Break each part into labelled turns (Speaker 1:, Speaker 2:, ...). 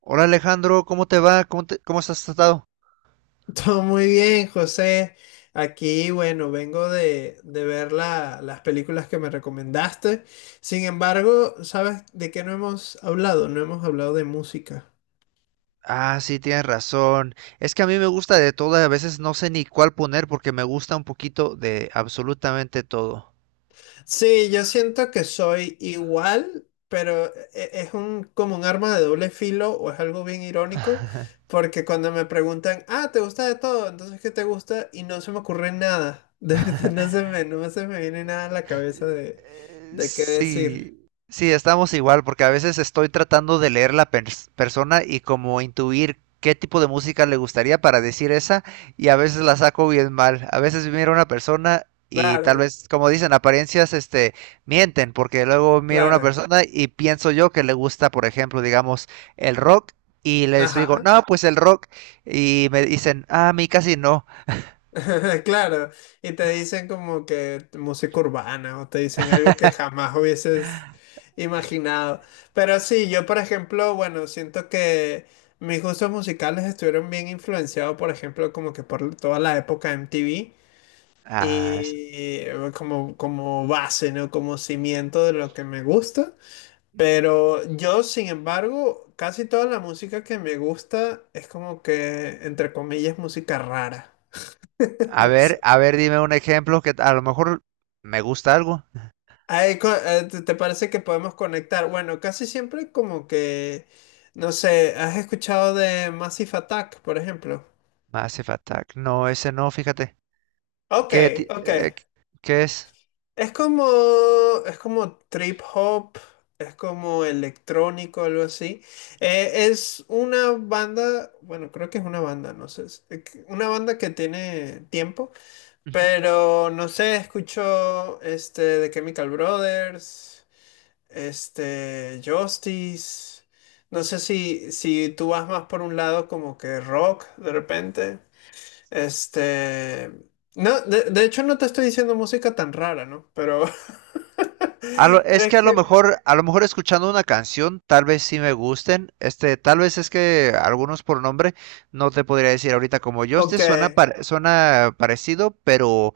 Speaker 1: Hola Alejandro, ¿cómo te va? ¿Cómo has estado?
Speaker 2: Todo muy bien, José. Aquí, bueno, vengo de ver las películas que me recomendaste. Sin embargo, ¿sabes de qué no hemos hablado? No hemos hablado de música.
Speaker 1: Ah, sí, tienes razón. Es que a mí me gusta de todo, y a veces no sé ni cuál poner porque me gusta un poquito de absolutamente todo.
Speaker 2: Sí, yo siento que soy igual, pero como un arma de doble filo o es algo bien irónico, porque cuando me preguntan, ah, ¿te gusta de todo? Entonces, ¿qué te gusta? Y no se me ocurre nada. De verdad, no se me viene nada a la cabeza de, de qué decir.
Speaker 1: Sí, sí, estamos igual, porque a veces estoy tratando de leer la persona y como intuir qué tipo de música le gustaría para decir esa, y a veces la saco bien mal. A veces miro a una persona y tal
Speaker 2: Claro.
Speaker 1: vez, como dicen, apariencias, mienten, porque luego miro a una
Speaker 2: Claro,
Speaker 1: persona y pienso yo que le gusta, por ejemplo, digamos, el rock, y les digo,
Speaker 2: ajá.
Speaker 1: no, pues el rock, y me dicen, ah, a mí casi no.
Speaker 2: Claro, y te dicen como que música urbana o te dicen algo que jamás hubieses imaginado. Pero sí, yo, por ejemplo, bueno, siento que mis gustos musicales estuvieron bien influenciados, por ejemplo, como que por toda la época MTV
Speaker 1: Ah, s-
Speaker 2: y como base, ¿no? Como cimiento de lo que me gusta. Pero yo, sin embargo, casi toda la música que me gusta es como que, entre comillas, música rara.
Speaker 1: a
Speaker 2: No
Speaker 1: ver,
Speaker 2: sé.
Speaker 1: a ver, dime un ejemplo que a lo mejor me gusta algo.
Speaker 2: Te parece que podemos conectar? Bueno, casi siempre como que, no sé, ¿has escuchado de Massive Attack, por ejemplo?
Speaker 1: Massive Attack. No, ese no, fíjate.
Speaker 2: Ok,
Speaker 1: ¿Qué, ti-
Speaker 2: ok.
Speaker 1: eh, ¿Qué es?
Speaker 2: Es como, es como trip hop, es como electrónico, algo así. Es una banda, bueno, creo que es una banda, no sé, una banda que tiene tiempo,
Speaker 1: Ujú.
Speaker 2: pero no sé, escucho este de Chemical Brothers. Este, Justice. No sé si tú vas más por un lado como que rock de repente. Este, no, de hecho no te estoy diciendo música tan rara, ¿no? Pero
Speaker 1: Es que
Speaker 2: es que,
Speaker 1: a lo mejor escuchando una canción, tal vez sí me gusten. Este, tal vez es que algunos por nombre no te podría decir ahorita como Justice
Speaker 2: ok.
Speaker 1: suena suena parecido, pero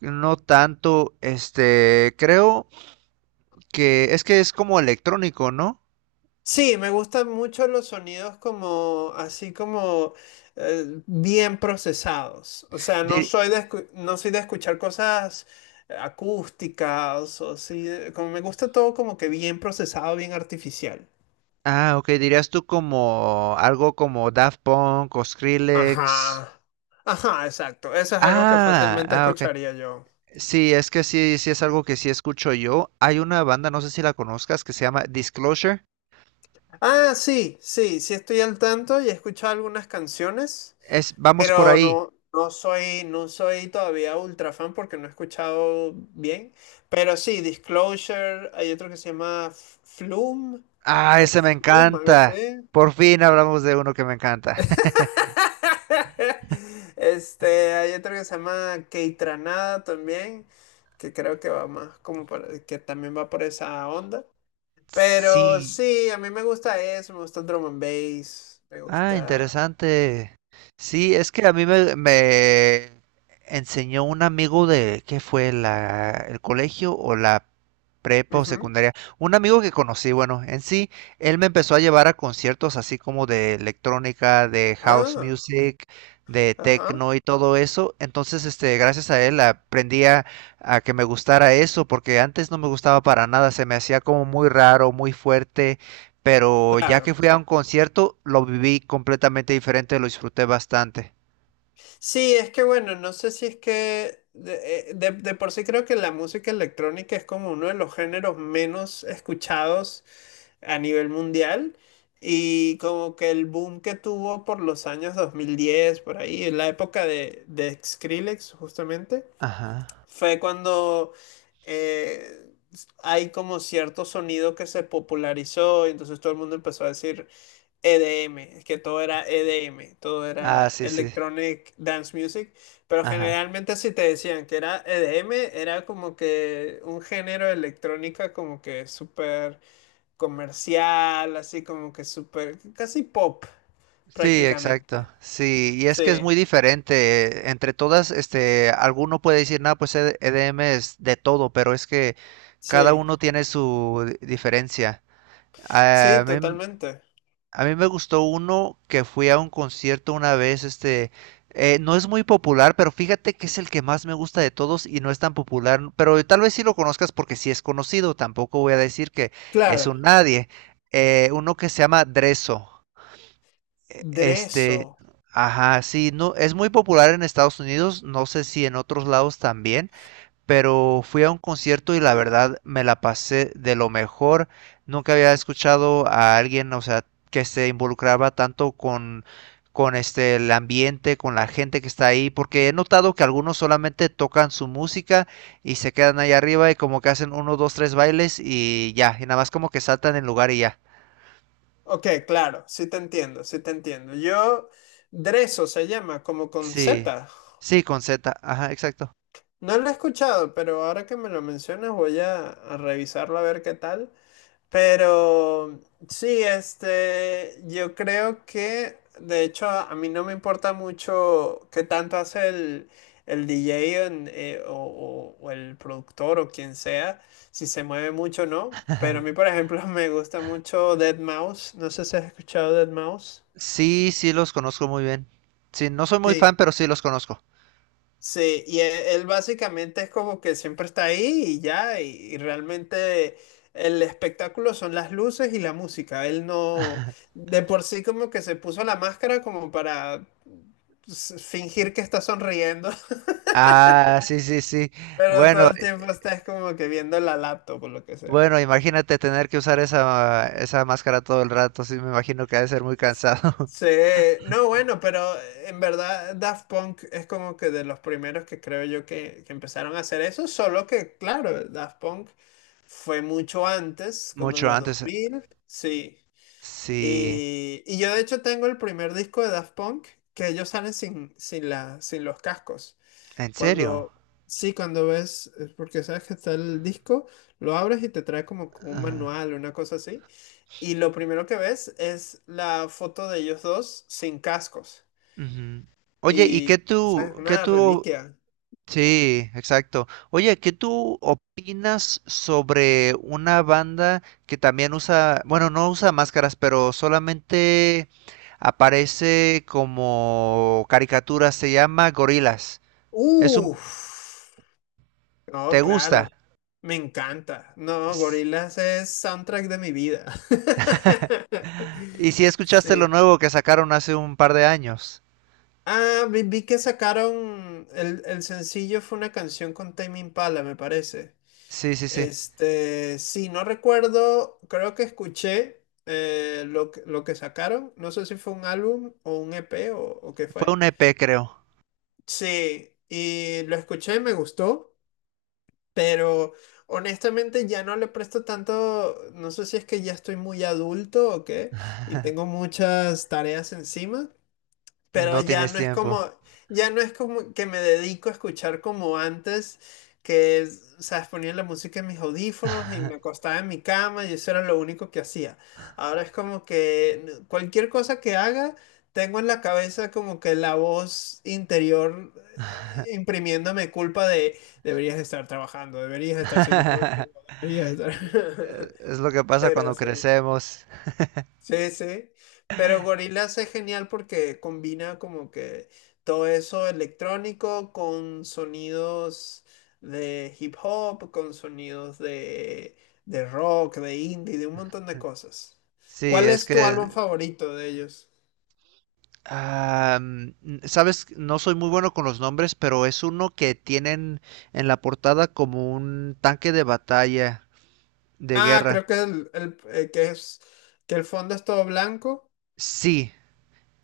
Speaker 1: no tanto. Este, creo que es como electrónico, ¿no?
Speaker 2: Sí, me gustan mucho los sonidos como, así como bien procesados. O sea, no
Speaker 1: Dir-
Speaker 2: soy de, escu- no soy de escuchar cosas acústicas o así. Como me gusta todo como que bien procesado, bien artificial.
Speaker 1: ok, dirías tú como algo como Daft Punk o Skrillex.
Speaker 2: Ajá. Ajá, exacto. Eso es algo que
Speaker 1: Ah,
Speaker 2: fácilmente
Speaker 1: ah, ok.
Speaker 2: escucharía yo.
Speaker 1: Sí, es que sí, sí es algo que sí escucho yo. Hay una banda, no sé si la conozcas, que se llama Disclosure.
Speaker 2: Ah, sí, sí, sí estoy al tanto y he escuchado algunas canciones.
Speaker 1: Es vamos por
Speaker 2: Pero
Speaker 1: ahí.
Speaker 2: no, no soy todavía ultra fan porque no he escuchado bien. Pero sí, Disclosure, hay otro que se llama Flume
Speaker 1: Ah,
Speaker 2: o
Speaker 1: ese me
Speaker 2: Flume, algo así.
Speaker 1: encanta. Por fin hablamos de uno que me encanta.
Speaker 2: Este, hay otro que se llama Keitranada también, que creo que va más como que también va por esa onda. Pero
Speaker 1: Sí,
Speaker 2: sí, a mí me gusta eso, me gusta el drum and bass, me
Speaker 1: ah,
Speaker 2: gusta.
Speaker 1: interesante. Sí, es que a mí me enseñó un amigo de, ¿qué fue? La, el colegio o la prepa o
Speaker 2: Ujú.
Speaker 1: secundaria. Un amigo que conocí, bueno, en sí, él me empezó a llevar a conciertos así como de electrónica, de house
Speaker 2: Ah,
Speaker 1: music, de
Speaker 2: ajá,
Speaker 1: techno y todo eso. Entonces, este, gracias a él aprendí a que me gustara eso, porque antes no me gustaba para nada, se me hacía como muy raro, muy fuerte, pero ya que
Speaker 2: claro.
Speaker 1: fui a un concierto, lo viví completamente diferente, lo disfruté bastante.
Speaker 2: Sí, es que bueno, no sé si es que de por sí creo que la música electrónica es como uno de los géneros menos escuchados a nivel mundial y como que el boom que tuvo por los años 2010 por ahí, en la época de Skrillex justamente,
Speaker 1: Ajá.
Speaker 2: fue cuando eh, hay como cierto sonido que se popularizó y entonces todo el mundo empezó a decir, EDM, es que todo era EDM, todo
Speaker 1: Ah,
Speaker 2: era
Speaker 1: sí, sí.
Speaker 2: Electronic Dance Music, pero
Speaker 1: Ajá.
Speaker 2: generalmente si te decían que era EDM, era como que un género de electrónica como que súper comercial, así como que súper, casi pop
Speaker 1: Sí, exacto.
Speaker 2: prácticamente.
Speaker 1: Sí, y es
Speaker 2: Sí,
Speaker 1: que es muy diferente. Entre todas, este, alguno puede decir, no, pues EDM es de todo, pero es que cada
Speaker 2: sí,
Speaker 1: uno tiene su diferencia. A
Speaker 2: sí,
Speaker 1: mí
Speaker 2: totalmente.
Speaker 1: A mí me gustó uno que fui a un concierto una vez, no es muy popular, pero fíjate que es el que más me gusta de todos y no es tan popular, pero tal vez sí lo conozcas porque sí es conocido, tampoco voy a decir que es
Speaker 2: Claro,
Speaker 1: un nadie. Uno que se llama Dreso. e-
Speaker 2: Dreso.
Speaker 1: Este, ajá, sí, no, es muy popular en Estados Unidos, no sé si en otros lados también, pero fui a un concierto y la
Speaker 2: Mm,
Speaker 1: verdad me la pasé de lo mejor. Nunca había escuchado a alguien, o sea, que se involucraba tanto con este, el ambiente, con la gente que está ahí, porque he notado que algunos solamente tocan su música y se quedan ahí arriba y como que hacen uno, dos, tres bailes y ya, y nada más como que saltan en lugar y ya.
Speaker 2: ok, claro, sí te entiendo, sí te entiendo. Dreso se llama como con
Speaker 1: Sí,
Speaker 2: Z.
Speaker 1: sí, con Z, ajá, exacto.
Speaker 2: No lo he escuchado, pero ahora que me lo mencionas voy a revisarlo a ver qué tal. Pero sí, este, yo creo que, de hecho, a mí no me importa mucho qué tanto hace el DJ, o el productor o quien sea, si se mueve mucho o no. Pero a mí, por ejemplo, me gusta mucho Dead Mouse. No sé si has escuchado Dead Mouse.
Speaker 1: Sí, sí, los conozco muy bien. Sí, no soy muy fan, pero sí los conozco.
Speaker 2: Sí, y él, básicamente es como que siempre está ahí y ya, y realmente el espectáculo son las luces y la música. Él no, de por sí como que se puso la máscara como para fingir que está sonriendo.
Speaker 1: Ah, sí, sí, sí.
Speaker 2: Pero todo
Speaker 1: Bueno,
Speaker 2: el tiempo estás como que viendo la laptop o lo que sea.
Speaker 1: Bueno, imagínate tener que usar esa máscara todo el rato, sí, me imagino que ha de ser muy cansado.
Speaker 2: Sí, no, bueno, pero en verdad Daft Punk es como que de los primeros que creo yo que empezaron a hacer eso, solo que, claro, Daft Punk fue mucho antes, como en
Speaker 1: Mucho
Speaker 2: los dos
Speaker 1: antes.
Speaker 2: mil, sí.
Speaker 1: Sí,
Speaker 2: Y yo de hecho tengo el primer disco de Daft Punk, que ellos salen sin los cascos.
Speaker 1: en serio.
Speaker 2: Cuando, sí, cuando ves, es porque sabes que está el disco, lo abres y te trae como con un
Speaker 1: Ajá.
Speaker 2: manual, una cosa así. Y lo primero que ves es la foto de ellos dos sin cascos.
Speaker 1: Ujú. Oye, ¿y
Speaker 2: Y, o sea, es
Speaker 1: qué
Speaker 2: una
Speaker 1: tú,
Speaker 2: reliquia.
Speaker 1: Sí, exacto. Oye, ¿qué tú opinas sobre una banda que también usa, bueno, no usa máscaras, pero solamente aparece como caricatura, se llama Gorilas. Es un,
Speaker 2: Uff, no,
Speaker 1: ¿te gusta?
Speaker 2: claro, me encanta. No, Gorillaz es soundtrack de mi vida.
Speaker 1: ¿Y si escuchaste lo
Speaker 2: Sí.
Speaker 1: nuevo que sacaron hace un par de años?
Speaker 2: Ah, vi que sacaron el sencillo, fue una canción con Tame Impala, me parece.
Speaker 1: Sí, sí, sí.
Speaker 2: Este, sí, no recuerdo, creo que escuché lo que sacaron, no sé si fue un álbum o un EP o qué
Speaker 1: Fue
Speaker 2: fue.
Speaker 1: un EP, creo.
Speaker 2: Sí, y lo escuché, me gustó, pero honestamente ya no le presto tanto, no sé si es que ya estoy muy adulto o qué, y tengo muchas tareas encima, pero
Speaker 1: No
Speaker 2: ya
Speaker 1: tienes
Speaker 2: no es
Speaker 1: tiempo.
Speaker 2: como, ya no es como que me dedico a escuchar como antes, que, es, sabes, ponía la música en mis audífonos y me acostaba en mi cama y eso era lo único que hacía. Ahora es como que cualquier cosa que haga, tengo en la cabeza como que la voz interior imprimiéndome culpa de deberías estar trabajando, deberías estar siendo productivo, deberías estar...
Speaker 1: Es lo que pasa
Speaker 2: Pero
Speaker 1: cuando
Speaker 2: sí.
Speaker 1: crecemos.
Speaker 2: Sí, sí. Pero Gorillaz es genial porque combina como que todo eso electrónico con sonidos de hip hop, con sonidos de rock, de indie, de un montón de cosas.
Speaker 1: Sí,
Speaker 2: ¿Cuál
Speaker 1: es
Speaker 2: es tu
Speaker 1: que,
Speaker 2: álbum favorito de ellos?
Speaker 1: am, sabes, no soy muy bueno con los nombres, pero es uno que tienen en la portada como un tanque de batalla de
Speaker 2: Ah,
Speaker 1: guerra.
Speaker 2: creo que que es que el fondo es todo blanco.
Speaker 1: Sí,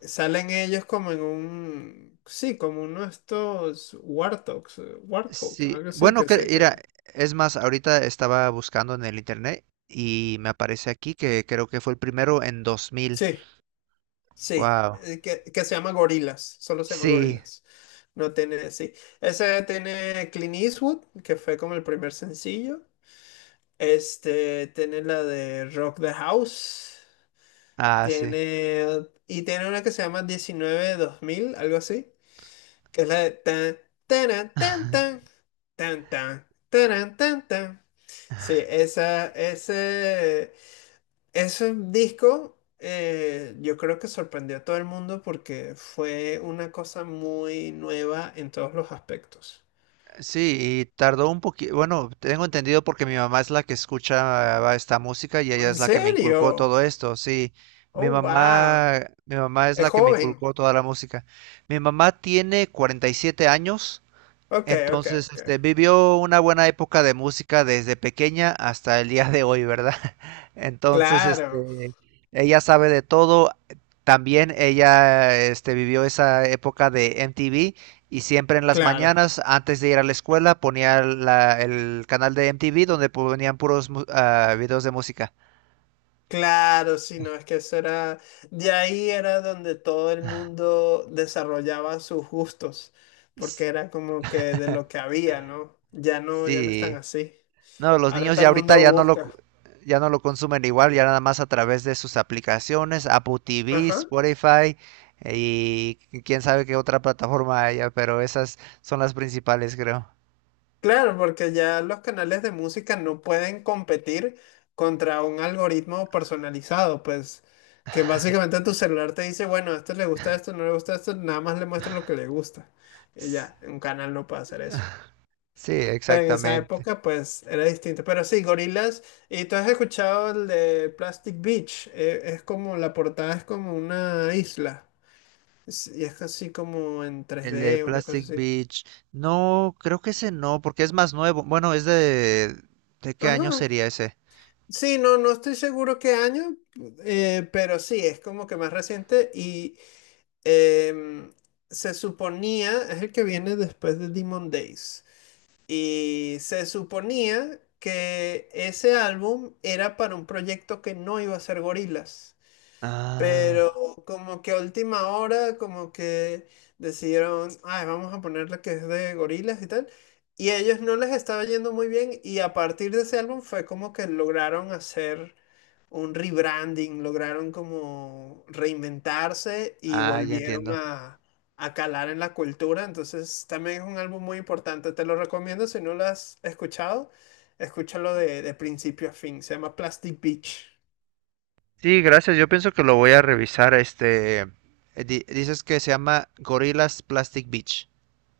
Speaker 2: Salen ellos como en un, sí, como uno de estos warthogs, warthog,
Speaker 1: sí,
Speaker 2: algo así,
Speaker 1: bueno,
Speaker 2: que
Speaker 1: que
Speaker 2: sé
Speaker 1: era,
Speaker 2: que.
Speaker 1: es más, ahorita estaba buscando en el internet y me aparece aquí que creo que fue el primero en 2000.
Speaker 2: Sí. Sí,
Speaker 1: Wow.
Speaker 2: que se llama Gorilas, solo se llama
Speaker 1: Sí,
Speaker 2: Gorilas. No tiene, sí. Ese tiene Clint Eastwood, que fue como el primer sencillo. Este, tiene la de Rock the House.
Speaker 1: ah, sí.
Speaker 2: Tiene una que se llama 19-2000, algo así, que es la de tan, taran, tan, tan, tan, tan, taran, tan, tan. Sí, Ese disco, yo creo que sorprendió a todo el mundo porque fue una cosa muy nueva en todos los aspectos.
Speaker 1: Sí, y tardó un poquito, bueno, tengo entendido porque mi mamá es la que escucha esta música y ella
Speaker 2: ¿En
Speaker 1: es la que me
Speaker 2: serio?
Speaker 1: inculcó todo esto, sí. Mi
Speaker 2: Oh, wow.
Speaker 1: mamá, mi mamá es
Speaker 2: Es
Speaker 1: la que me
Speaker 2: joven.
Speaker 1: inculcó toda la música. Mi mamá tiene 47 años.
Speaker 2: Ok, ok,
Speaker 1: Entonces,
Speaker 2: ok.
Speaker 1: este, vivió una buena época de música desde pequeña hasta el día de hoy, ¿verdad? Entonces,
Speaker 2: Claro,
Speaker 1: este, ella sabe de todo. También ella, este, vivió esa época de MTV y siempre en las
Speaker 2: claro,
Speaker 1: mañanas, antes de ir a la escuela, ponía el canal de MTV donde ponían puros videos de música.
Speaker 2: claro, sí, no, es que eso era, de ahí era donde todo el mundo desarrollaba sus gustos,
Speaker 1: S-
Speaker 2: porque era como que de lo que había, ¿no? Ya no, ya no están
Speaker 1: Sí.
Speaker 2: así.
Speaker 1: No, los
Speaker 2: Ahora
Speaker 1: niños
Speaker 2: todo
Speaker 1: ya
Speaker 2: el
Speaker 1: ahorita
Speaker 2: mundo
Speaker 1: ya
Speaker 2: busca.
Speaker 1: ya no lo consumen igual, ya nada más a través de sus aplicaciones, Apple TV,
Speaker 2: Ajá.
Speaker 1: Spotify, y quién sabe qué otra plataforma haya, pero esas son las principales, creo.
Speaker 2: Claro, porque ya los canales de música no pueden competir contra un algoritmo personalizado, pues que básicamente tu celular te dice, bueno, a este le gusta esto, no le gusta esto, nada más le muestro lo que le gusta. Y
Speaker 1: S-
Speaker 2: ya, un canal no puede hacer eso.
Speaker 1: Sí,
Speaker 2: Pero en esa
Speaker 1: exactamente.
Speaker 2: época, pues era distinto. Pero sí, gorilas. Y tú, ¿has escuchado el de Plastic Beach? Es como, la portada es como una isla. Y es así como en tres
Speaker 1: El de
Speaker 2: d una cosa
Speaker 1: Plastic
Speaker 2: así.
Speaker 1: Beach. No, creo que ese no, porque es más nuevo. Bueno, es de... ¿De qué año
Speaker 2: Ajá.
Speaker 1: sería ese?
Speaker 2: Sí, no, no estoy seguro qué año, pero sí, es como que más reciente y em, se suponía, es el que viene después de Demon Days, y se suponía que ese álbum era para un proyecto que no iba a ser gorilas, pero
Speaker 1: Ah,
Speaker 2: como que a última hora, como que decidieron, ay, vamos a ponerle que es de gorilas y tal. Y a ellos no les estaba yendo muy bien y a partir de ese álbum fue como que lograron hacer un rebranding, lograron como reinventarse y
Speaker 1: ah, ya
Speaker 2: volvieron
Speaker 1: entiendo.
Speaker 2: a calar en la cultura. Entonces también es un álbum muy importante, te lo recomiendo, si no lo has escuchado, escúchalo de principio a fin, se llama Plastic Beach.
Speaker 1: Sí, gracias. Yo pienso que lo voy a revisar. Este, dices que se llama Gorillaz Plastic Beach.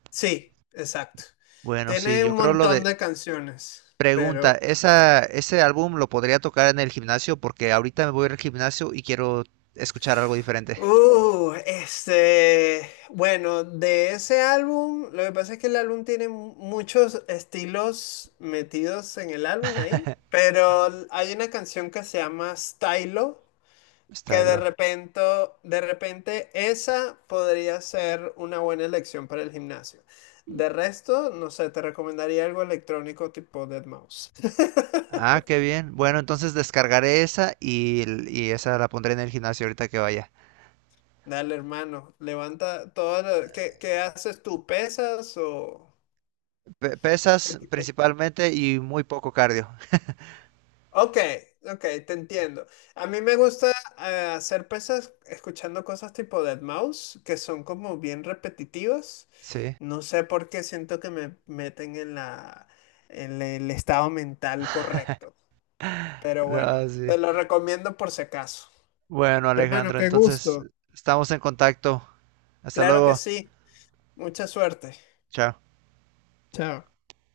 Speaker 2: Sí, exacto.
Speaker 1: Bueno, sí,
Speaker 2: Tiene
Speaker 1: yo
Speaker 2: un
Speaker 1: creo lo de...
Speaker 2: montón de canciones,
Speaker 1: Pregunta,
Speaker 2: pero...
Speaker 1: ¿esa, ese álbum lo podría tocar en el gimnasio? Porque ahorita me voy a ir al gimnasio y quiero escuchar algo diferente.
Speaker 2: Este... Bueno, de ese álbum, lo que pasa es que el álbum tiene muchos estilos metidos en el álbum ahí, pero hay una canción que se llama Stylo, que
Speaker 1: Stylo.
Speaker 2: de repente esa podría ser una buena elección para el gimnasio. De resto, no sé, te recomendaría algo electrónico tipo deadmau5.
Speaker 1: Ah, qué bien. Bueno, entonces descargaré esa y esa la pondré en el gimnasio ahorita que vaya.
Speaker 2: Dale, hermano, levanta todo lo... ¿Qué haces tú? ¿Pesas o...? qué
Speaker 1: Pesas
Speaker 2: te- qué-
Speaker 1: principalmente y muy poco cardio.
Speaker 2: Ok, ok, te entiendo. A mí me gusta hacer pesas escuchando cosas tipo Deadmau5, que son como bien repetitivas.
Speaker 1: Sí.
Speaker 2: No sé por qué siento que me meten en la, en el estado mental correcto. Pero bueno,
Speaker 1: Ah, sí.
Speaker 2: te lo recomiendo por si acaso.
Speaker 1: Bueno,
Speaker 2: Hermano,
Speaker 1: Alejandro,
Speaker 2: qué
Speaker 1: entonces
Speaker 2: gusto.
Speaker 1: estamos en contacto. Hasta
Speaker 2: Claro que
Speaker 1: luego.
Speaker 2: sí. Mucha suerte.
Speaker 1: Chao.
Speaker 2: Chao.